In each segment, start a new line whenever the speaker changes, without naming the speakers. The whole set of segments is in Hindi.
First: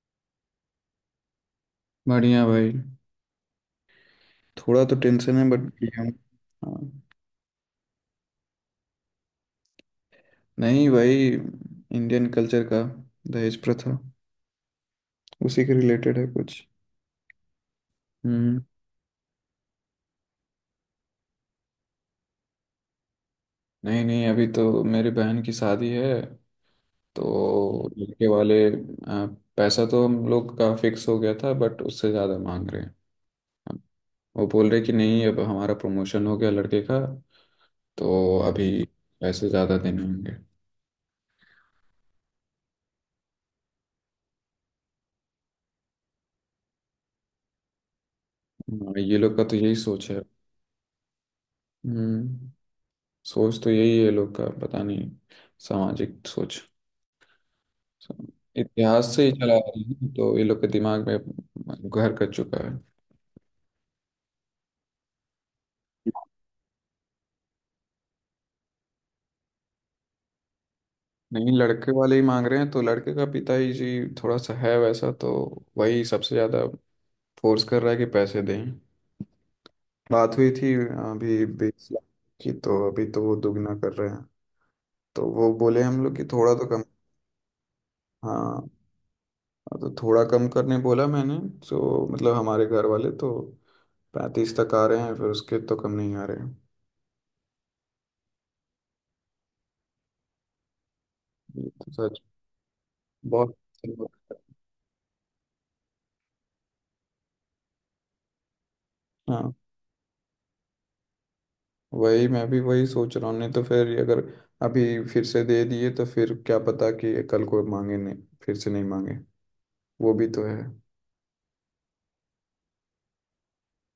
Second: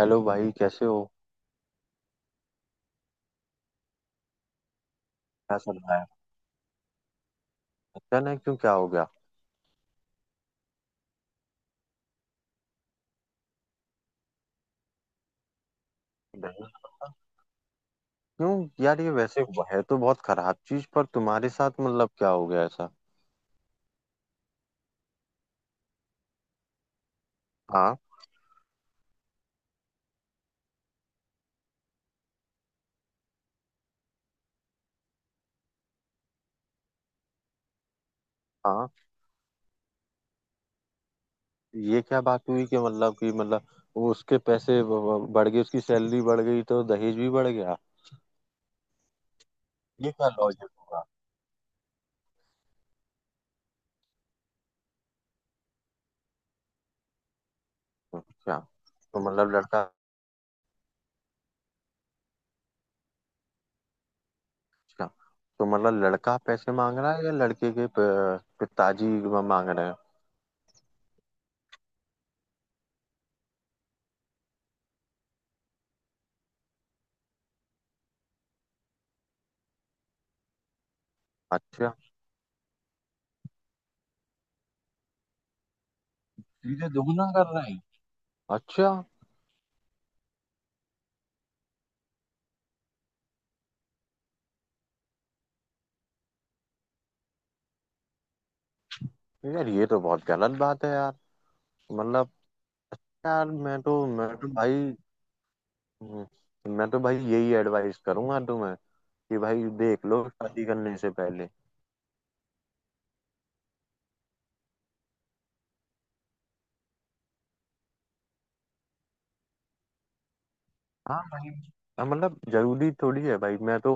हेलो भाई, कैसे हो?
बढ़िया भाई। थोड़ा तो टेंशन है
क्या
बट
चल रहा
ठीक
है?
है। हाँ,
अच्छा? ना क्यों, क्या हो गया?
नहीं भाई, इंडियन कल्चर का दहेज प्रथा, उसी के रिलेटेड है कुछ।
नहीं, क्यों
हम्म।
यार, ये वैसे हुआ है तो बहुत खराब चीज पर तुम्हारे साथ मतलब क्या हो गया ऐसा?
नहीं नहीं, अभी तो मेरी बहन की शादी है। तो
हाँ।
लड़के वाले, आ, पैसा तो हम लोग का फिक्स हो गया था बट उससे ज़्यादा मांग रहे हैं। हम- वो बोल रहे कि नहीं, अब हमारा प्रमोशन हो गया लड़के का, तो अभी
हाँ,
पैसे ज़्यादा देने होंगे।
ये क्या बात हुई कि मतलब वो उसके पैसे बढ़ गए, उसकी सैलरी बढ़ गई तो दहेज भी बढ़ गया?
हाँ, ये लोग का तो यही
ये
सोच है।
क्या लॉजिक होगा?
हम्म। सोच तो यही है लोग का, पता नहीं। सामाजिक सोच
अच्छा,
इतिहास
तो
से ही
मतलब
चला आ
लड़का।
रही है, तो ये लोग के दिमाग में घर कर चुका है।
अच्छा, तो मतलब लड़का पैसे मांग रहा है या लड़के के पिताजी मांग रहे हैं?
नहीं, लड़के वाले ही मांग रहे हैं, तो लड़के का पिता ही जी थोड़ा सा है वैसा तो। वही सबसे ज़्यादा फोर्स कर रहा है कि पैसे दें। बात हुई थी अभी बीस
अच्छा।
लाख की, तो अभी तो वो दुगना कर रहे हैं। तो वो बोले हम लोग कि थोड़ा तो कम।
सीधे दुगना कर रहे हैं?
हाँ,
अच्छा।
तो थोड़ा कम करने बोला मैंने। तो मतलब हमारे घर वाले तो 35 तक आ रहे हैं, फिर उसके तो कम नहीं आ रहे हैं।
यार ये तो बहुत गलत बात है यार।
ये तो सच।
मतलब। यार
बहुत।
मैं तो भाई। हम्म, मैं तो भाई यही एडवाइस करूंगा तुम्हें कि
हाँ,
भाई देख लो शादी करने से पहले।
वही मैं भी वही सोच रहा हूँ, नहीं तो फिर ये अगर अभी फिर से दे दिए तो फिर क्या पता कि ये कल को मांगे नहीं, फिर से नहीं मांगे, वो भी तो है।
हाँ भाई। हाँ, मतलब जरूरी थोड़ी है भाई, मैं तो।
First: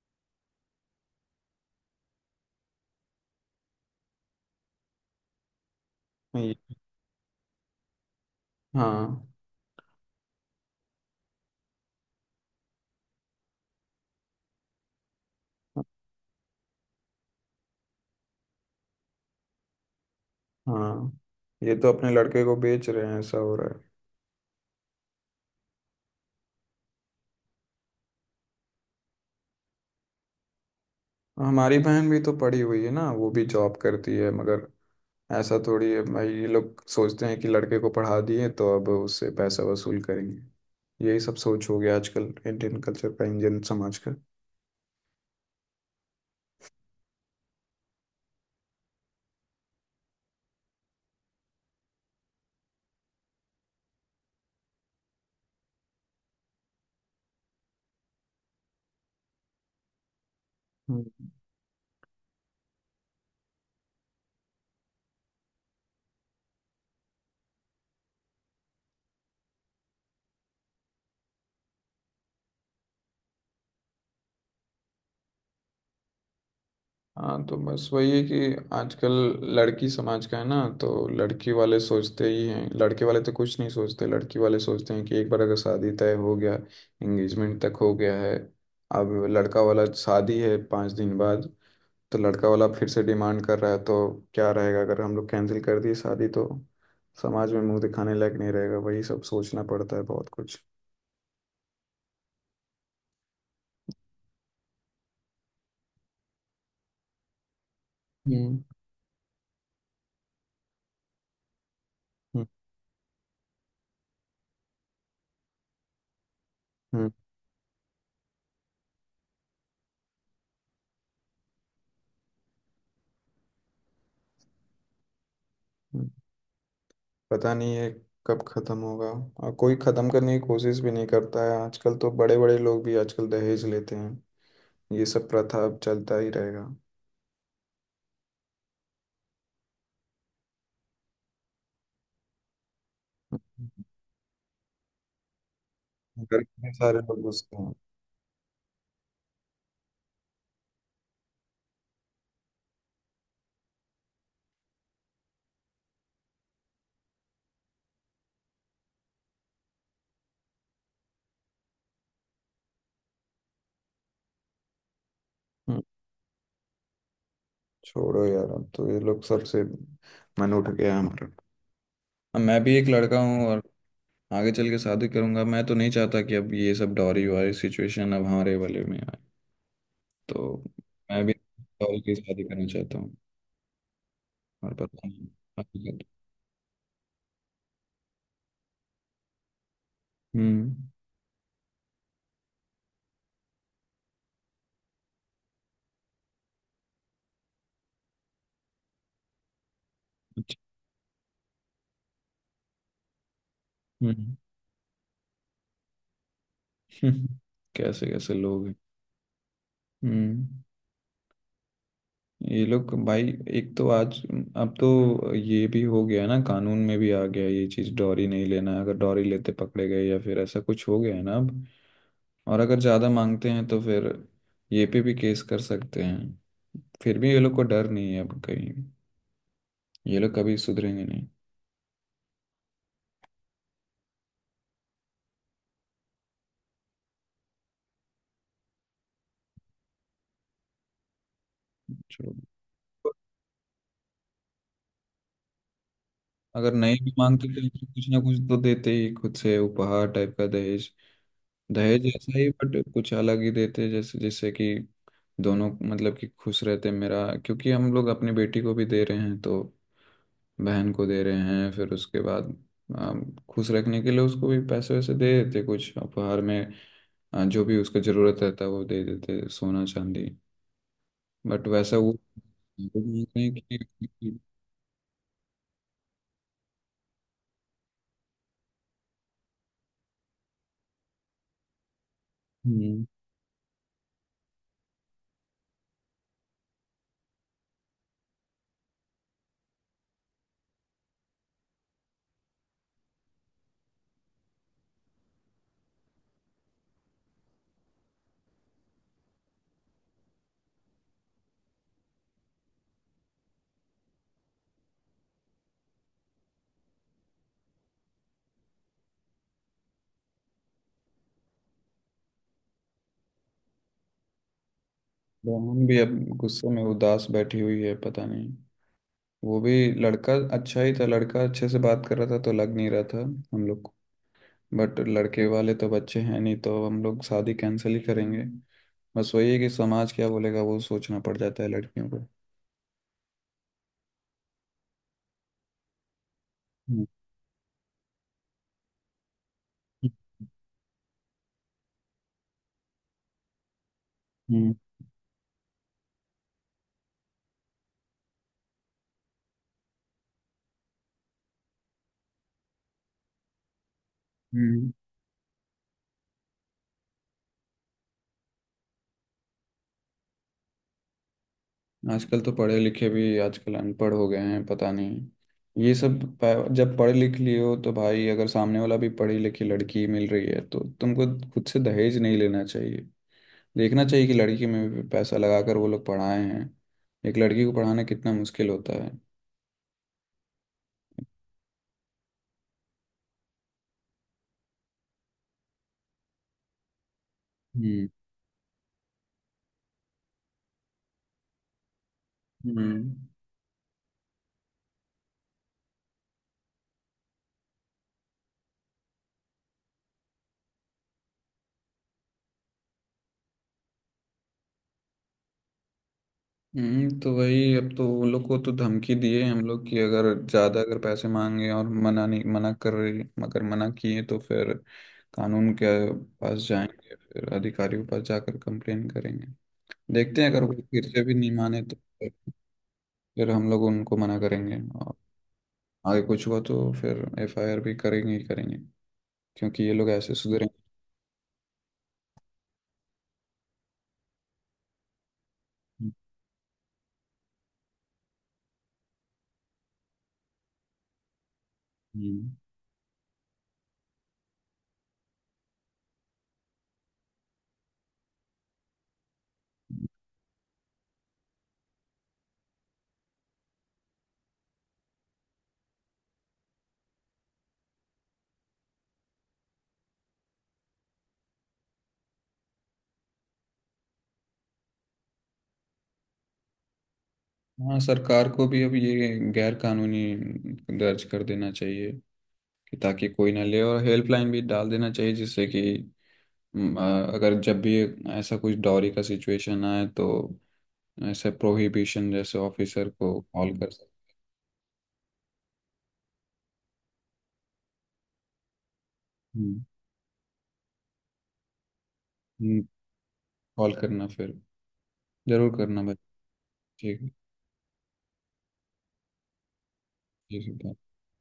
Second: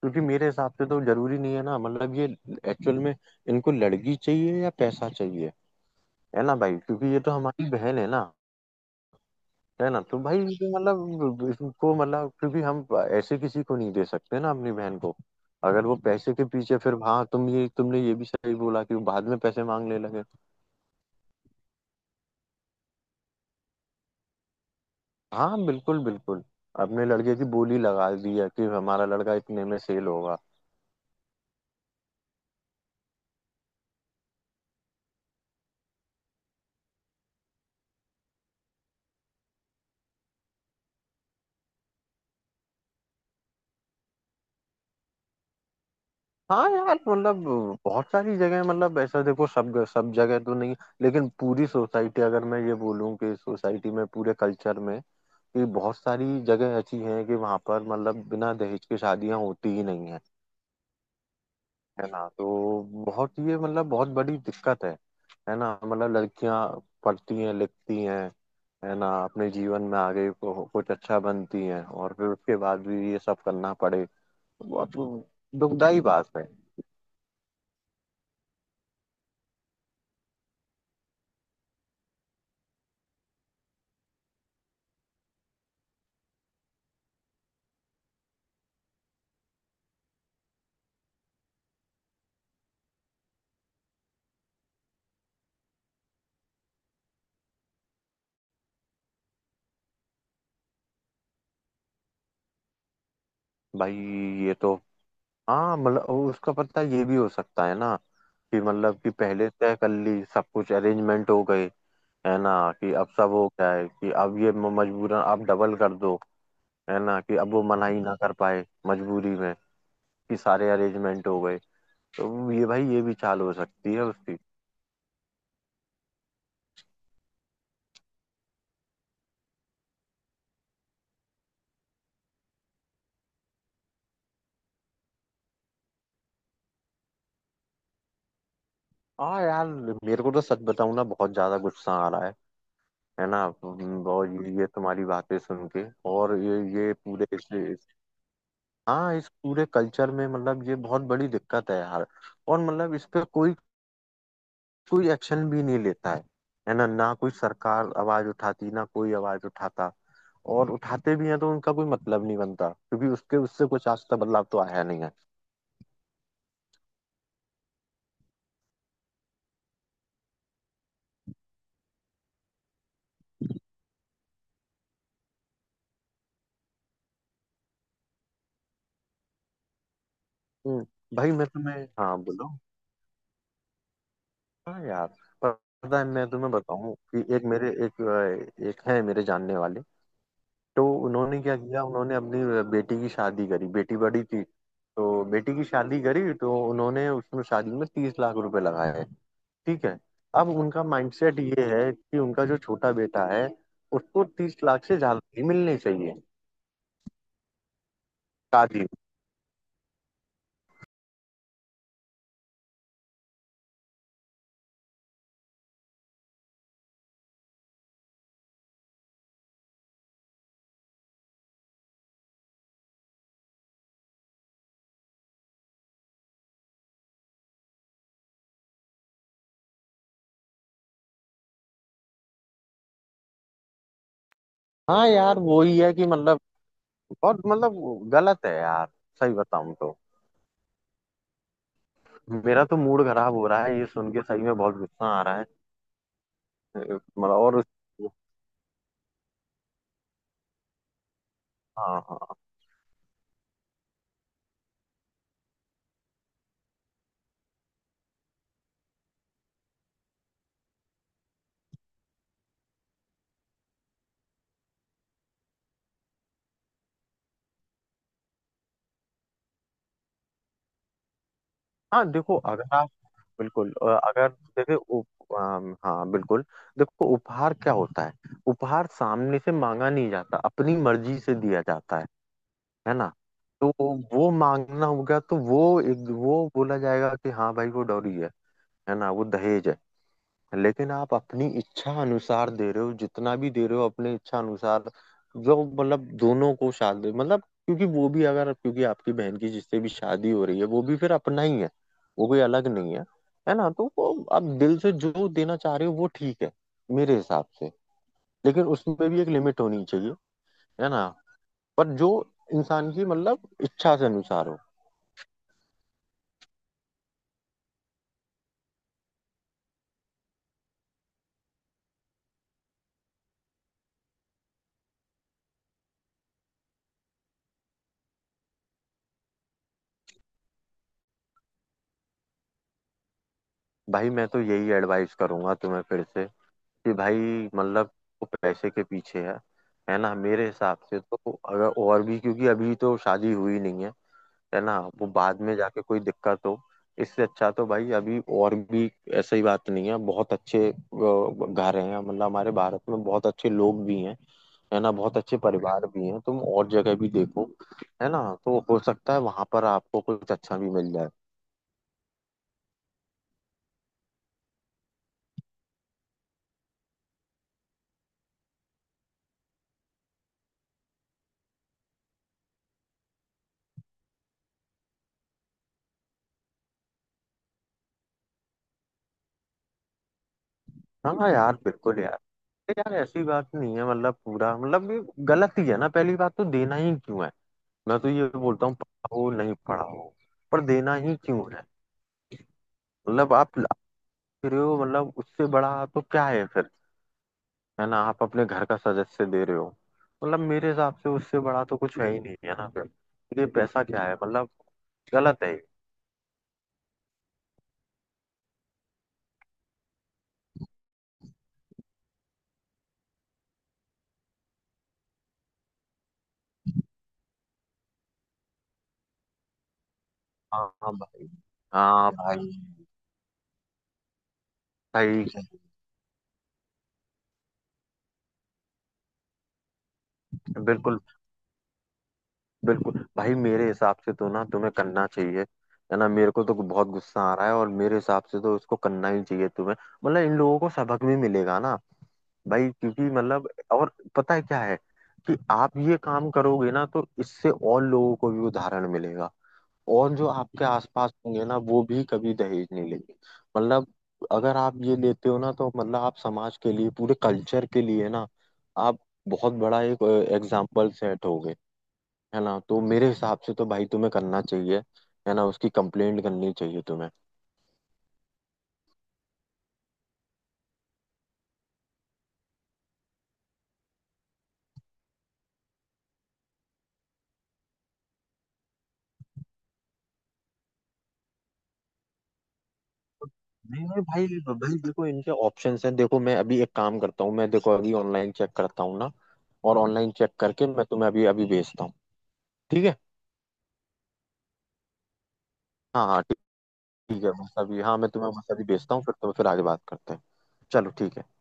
क्योंकि मेरे हिसाब से तो जरूरी नहीं है ना, मतलब ये एक्चुअल में इनको लड़की चाहिए या पैसा चाहिए? है ना भाई,
ये-
क्योंकि ये तो हमारी बहन है ना।
हाँ।
है ना, तो भाई ये तो मतलब इसको मतलब क्योंकि हम ऐसे किसी को नहीं दे सकते ना अपनी बहन को। अगर वो पैसे के पीछे, फिर, हाँ तुम ये, तुमने ये भी सही बोला कि वो बाद में पैसे मांगने लगे।
हाँ, ये तो अपने लड़के को बेच रहे हैं, ऐसा हो रहा
हाँ, बिल्कुल बिल्कुल। अपने लड़के की बोली लगा दी है कि हमारा लड़का इतने में सेल होगा।
है। हमारी बहन भी तो पढ़ी हुई है ना, वो भी जॉब करती है, मगर ऐसा थोड़ी है भाई। ये लोग सोचते हैं कि लड़के को पढ़ा दिए तो अब उससे पैसा वसूल करेंगे। यही सब सोच हो गया आजकल, इंडियन कल्चर का, इंडियन समाज का।
हाँ यार, मतलब बहुत सारी जगह, मतलब ऐसा देखो, सब सब जगह तो नहीं, लेकिन पूरी सोसाइटी, अगर मैं ये बोलूँ कि सोसाइटी में पूरे कल्चर में, कि बहुत सारी जगह ऐसी हैं कि वहाँ पर मतलब बिना दहेज के शादियाँ होती ही नहीं है।
हम्म।
है ना, तो बहुत ये मतलब बहुत बड़ी दिक्कत है। है ना मतलब, लड़कियां पढ़ती हैं, लिखती हैं, है ना, अपने जीवन में आगे को कुछ अच्छा बनती हैं, और फिर उसके बाद भी ये सब करना पड़े। बहुत दुखदाई बात है।
हाँ, तो बस वही है कि आजकल लड़की समाज का है ना, तो लड़की वाले सोचते ही हैं, लड़के वाले तो कुछ नहीं सोचते। लड़की वाले सोचते हैं कि एक बार अगर शादी तय हो गया, एंगेजमेंट तक हो गया है, अब लड़का वाला शादी है 5 दिन बाद, तो लड़का वाला फिर से डिमांड कर रहा है, तो क्या रहेगा अगर हम लोग कैंसिल कर दिए शादी तो समाज में मुंह दिखाने लायक नहीं रहेगा, वही सब सोचना पड़ता है बहुत कुछ।
भाई ये तो। हाँ, मतलब उसका पता, ये भी हो सकता है ना कि
हम्म।
मतलब कि पहले तय कर ली, सब कुछ अरेंजमेंट हो गए, है
हम्म।
ना, कि अब सब हो गया है, कि अब ये मजबूरन आप डबल कर दो, है
हम्म।
ना, कि अब वो मना ही ना कर पाए मजबूरी में, कि सारे अरेंजमेंट हो गए। तो ये भाई, ये भी चाल हो सकती है उसकी।
हम्म। पता नहीं ये कब खत्म होगा। और कोई खत्म करने की कोशिश भी नहीं करता है आजकल तो, बड़े बड़े लोग भी आजकल दहेज लेते हैं। ये सब प्रथा अब चलता ही रहेगा।
हाँ यार, मेरे को तो सच बताऊं ना, बहुत ज्यादा गुस्सा आ रहा है। है ना।
हम्म।
और ये तुम्हारी बातें सुन के। और
घर
ये
में
ये
सारे लोग
पूरे
घुसते हैं।
हाँ, इस पूरे कल्चर में, मतलब ये बहुत बड़ी दिक्कत है यार। और मतलब इस पे कोई कोई एक्शन भी नहीं लेता है। है ना, ना कोई सरकार आवाज उठाती, ना कोई आवाज उठाता, और उठाते भी हैं तो उनका कोई मतलब नहीं बनता, क्योंकि उसके उससे कुछ आज तक बदलाव तो आया नहीं है।
हम्म। छोड़ो यार, अब तो ये लोग सबसे मन उठ गया है हमारा। अब मैं भी एक लड़का हूँ और आगे चल के शादी करूंगा, मैं तो नहीं चाहता कि अब ये सब डॉरी वारी सिचुएशन अब हमारे वाले में आए, तो
हम्म,
मैं
भाई
भी
मैं तुम्हें,
डॉरी की
हाँ
शादी
बोलो।
करना चाहता हूँ। और
हाँ यार,
पता नहीं
पर पता है,
हकीकत-
मैं तुम्हें बताऊं कि एक मेरे एक एक है मेरे जानने वाले।
हम्म।
तो उन्होंने क्या किया, उन्होंने अपनी बेटी की शादी करी, बेटी बड़ी थी तो बेटी की शादी करी, तो उन्होंने उसमें, शादी में 30 लाख रुपए लगाए। ठीक है। अब
अच्छा,
उनका माइंडसेट ये है कि उनका जो छोटा बेटा है, उसको
हम्म।
30 लाख से ज्यादा ही मिलने चाहिए
कैसे कैसे लोग हैं।
शादी में।
हम्म। ये लोग भाई, एक तो आज, अब तो ये भी हो गया ना, कानून में भी आ गया ये चीज़, डॉरी नहीं लेना। अगर डॉरी लेते पकड़े गए या फिर ऐसा कुछ हो गया है ना अब, और अगर ज़्यादा मांगते हैं तो फिर ये पे भी केस कर सकते हैं। फिर भी ये लोग को डर नहीं है अब कहीं, ये लोग कभी सुधरेंगे नहीं।
हाँ यार, वही है कि मतलब बहुत मतलब गलत है यार। सही बताऊं तो
छोड़ो।
मेरा तो मूड खराब हो रहा है ये सुन के, सही में बहुत गुस्सा आ रहा है।
अगर नहीं भी
मतलब,
मांगते तो ये
और
लोग कुछ ना कुछ तो देते ही खुद से, उपहार टाइप का, दहेज
हाँ
दहेज
हाँ।
जैसा ही बट कुछ अलग ही देते, जैसे जैसे कि दोनों मतलब कि खुश रहते मेरा, क्योंकि हम लोग अपनी बेटी को भी दे रहे हैं तो, बहन को दे रहे हैं, फिर उसके बाद अम, खुश रखने के लिए उसको भी पैसे वैसे दे देते, कुछ उपहार में। जो भी उसको जरूरत रहता है वो दे देते, सोना चांदी। बट वैसा
हाँ
वो
देखो, अगर आप,
वो मांग रहे
बिल्कुल।
हैं
अगर
कि।
जैसे हाँ, बिल्कुल। देखो उपहार क्या होता है? उपहार सामने से मांगा नहीं जाता, अपनी मर्जी से दिया जाता है। है
हम्म।
ना। तो वो मांगना होगा तो वो, एक, वो बोला जाएगा कि हाँ भाई, वो डौरी है ना, वो दहेज है। लेकिन आप अपनी इच्छा अनुसार दे रहे हो, जितना भी दे रहे हो अपने इच्छा अनुसार, जो मतलब दोनों को शादी मतलब, क्योंकि वो भी, अगर, क्योंकि आपकी बहन की जिससे भी शादी हो रही है वो भी फिर अपना ही है, वो कोई अलग नहीं है। है ना, तो वो आप दिल से जो देना चाह रहे हो वो ठीक है, मेरे हिसाब से। लेकिन उसमें भी एक लिमिट होनी चाहिए, है ना, पर जो इंसान की मतलब इच्छा से अनुसार हो।
बहन भी अब गुस्से में उदास बैठी हुई है, पता नहीं वो भी। लड़का अच्छा ही था, लड़का अच्छे से बात कर रहा था तो लग नहीं रहा था हम लोग को, बट लड़के वाले तो बच्चे हैं नहीं, तो हम लोग शादी कैंसिल ही करेंगे। बस वही है कि समाज क्या बोलेगा, वो सोचना पड़ जाता है लड़कियों को।
भाई मैं तो यही एडवाइस करूंगा तुम्हें फिर से, कि
हम्म।
भाई मतलब वो पैसे के पीछे है ना। मेरे हिसाब से तो अगर, और भी क्योंकि अभी तो शादी हुई नहीं है, है
हम्म।
ना, वो बाद में जाके कोई दिक्कत हो। इससे अच्छा तो भाई अभी, और भी, ऐसी बात नहीं है, बहुत अच्छे घर हैं, मतलब हमारे भारत में बहुत अच्छे लोग भी हैं, है ना,
हम्म।
बहुत अच्छे परिवार भी हैं। तुम और जगह भी देखो, है ना, तो हो सकता है वहां पर आपको कुछ अच्छा भी मिल जाए।
आजकल तो पढ़े लिखे भी आजकल अनपढ़ हो गए हैं, पता नहीं। ये सब जब पढ़ लिख लिए हो तो भाई, अगर सामने वाला भी पढ़ी लिखी लड़की मिल रही है तो तुमको खुद से दहेज नहीं लेना चाहिए। देखना चाहिए कि लड़की में भी पैसा लगाकर वो लोग पढ़ाए हैं, एक लड़की को पढ़ाना कितना मुश्किल होता है।
हाँ हाँ यार, बिल्कुल यार। अरे यार, ऐसी बात नहीं है, मतलब पूरा मतलब ये गलत ही है ना, पहली बात तो देना ही क्यों है? मैं
हम्म।
तो ये बोलता हूँ पढ़ा हो, नहीं पढ़ा हो, पर देना ही क्यों है?
हम्म।
मतलब आप ला रहे हो, मतलब उससे बड़ा तो क्या है फिर? है ना, आप अपने घर का सदस्य दे रहे हो। मतलब मेरे हिसाब से उससे बड़ा तो कुछ है ही नहीं, है ना, फिर तो ये पैसा क्या है मतलब? गलत है ये।
हम्म, तो वही अब तो उन लोग को तो धमकी दिए हम लोग कि अगर ज़्यादा अगर पैसे मांगे और मना नहीं, मना कर रही मगर, मना किए तो फिर कानून के पास जाएंगे, फिर अधिकारियों के पास जाकर कंप्लेन करेंगे। देखते हैं अगर
हाँ
वो
हाँ
फिर से
भाई।
भी नहीं माने तो
हाँ
फिर
भाई,
फिर हम लोग उनको मना करेंगे, और
सही।
आगे कुछ हुआ तो फिर एफआईआर भी करेंगे ही करेंगे, क्योंकि ये लोग ऐसे सुधरेंगे।
बिल्कुल बिल्कुल भाई, मेरे हिसाब से तो ना तुम्हें करना चाहिए, है ना। मेरे को तो बहुत गुस्सा आ रहा है, और मेरे हिसाब से तो इसको करना ही चाहिए तुम्हें। मतलब इन लोगों को सबक भी मिलेगा ना
हम्म।
भाई, क्योंकि मतलब, और पता है क्या है, कि आप ये काम करोगे ना तो इससे और लोगों को भी उदाहरण मिलेगा, और जो आपके आसपास होंगे ना वो भी कभी दहेज नहीं लेंगे। मतलब अगर आप ये लेते हो ना, तो मतलब आप समाज के लिए, पूरे कल्चर के लिए ना, आप बहुत बड़ा एक एग्जाम्पल सेट हो गए। है ना, तो मेरे हिसाब से तो भाई तुम्हें करना चाहिए, है ना, उसकी कंप्लेंट करनी चाहिए तुम्हें।
हाँ, सरकार को भी अब ये गैर कानूनी दर्ज कर देना चाहिए कि, ताकि कोई ना ले, और हेल्पलाइन भी डाल देना चाहिए जिससे कि अगर जब भी ऐसा कुछ डॉरी का सिचुएशन आए तो ऐसे प्रोहिबिशन जैसे ऑफिसर को कॉल
नहीं
कर
नहीं भाई, भाई देखो, इनके ऑप्शंस हैं, देखो मैं अभी एक काम करता हूँ, मैं देखो अभी ऑनलाइन चेक करता हूँ ना, और
सकते।
ऑनलाइन चेक करके मैं तुम्हें अभी अभी भेजता हूँ। ठीक है।
कॉल करना फिर, जरूर करना
हाँ
भाई।
हाँ ठीक।
ठीक
ठीक
है।
है, बस अभी। हाँ, मैं तुम्हें बस अभी भेजता हूँ, फिर तुम्हें, फिर आगे बात करते हैं।
ठीक है,
चलो,
bye।
ठीक है।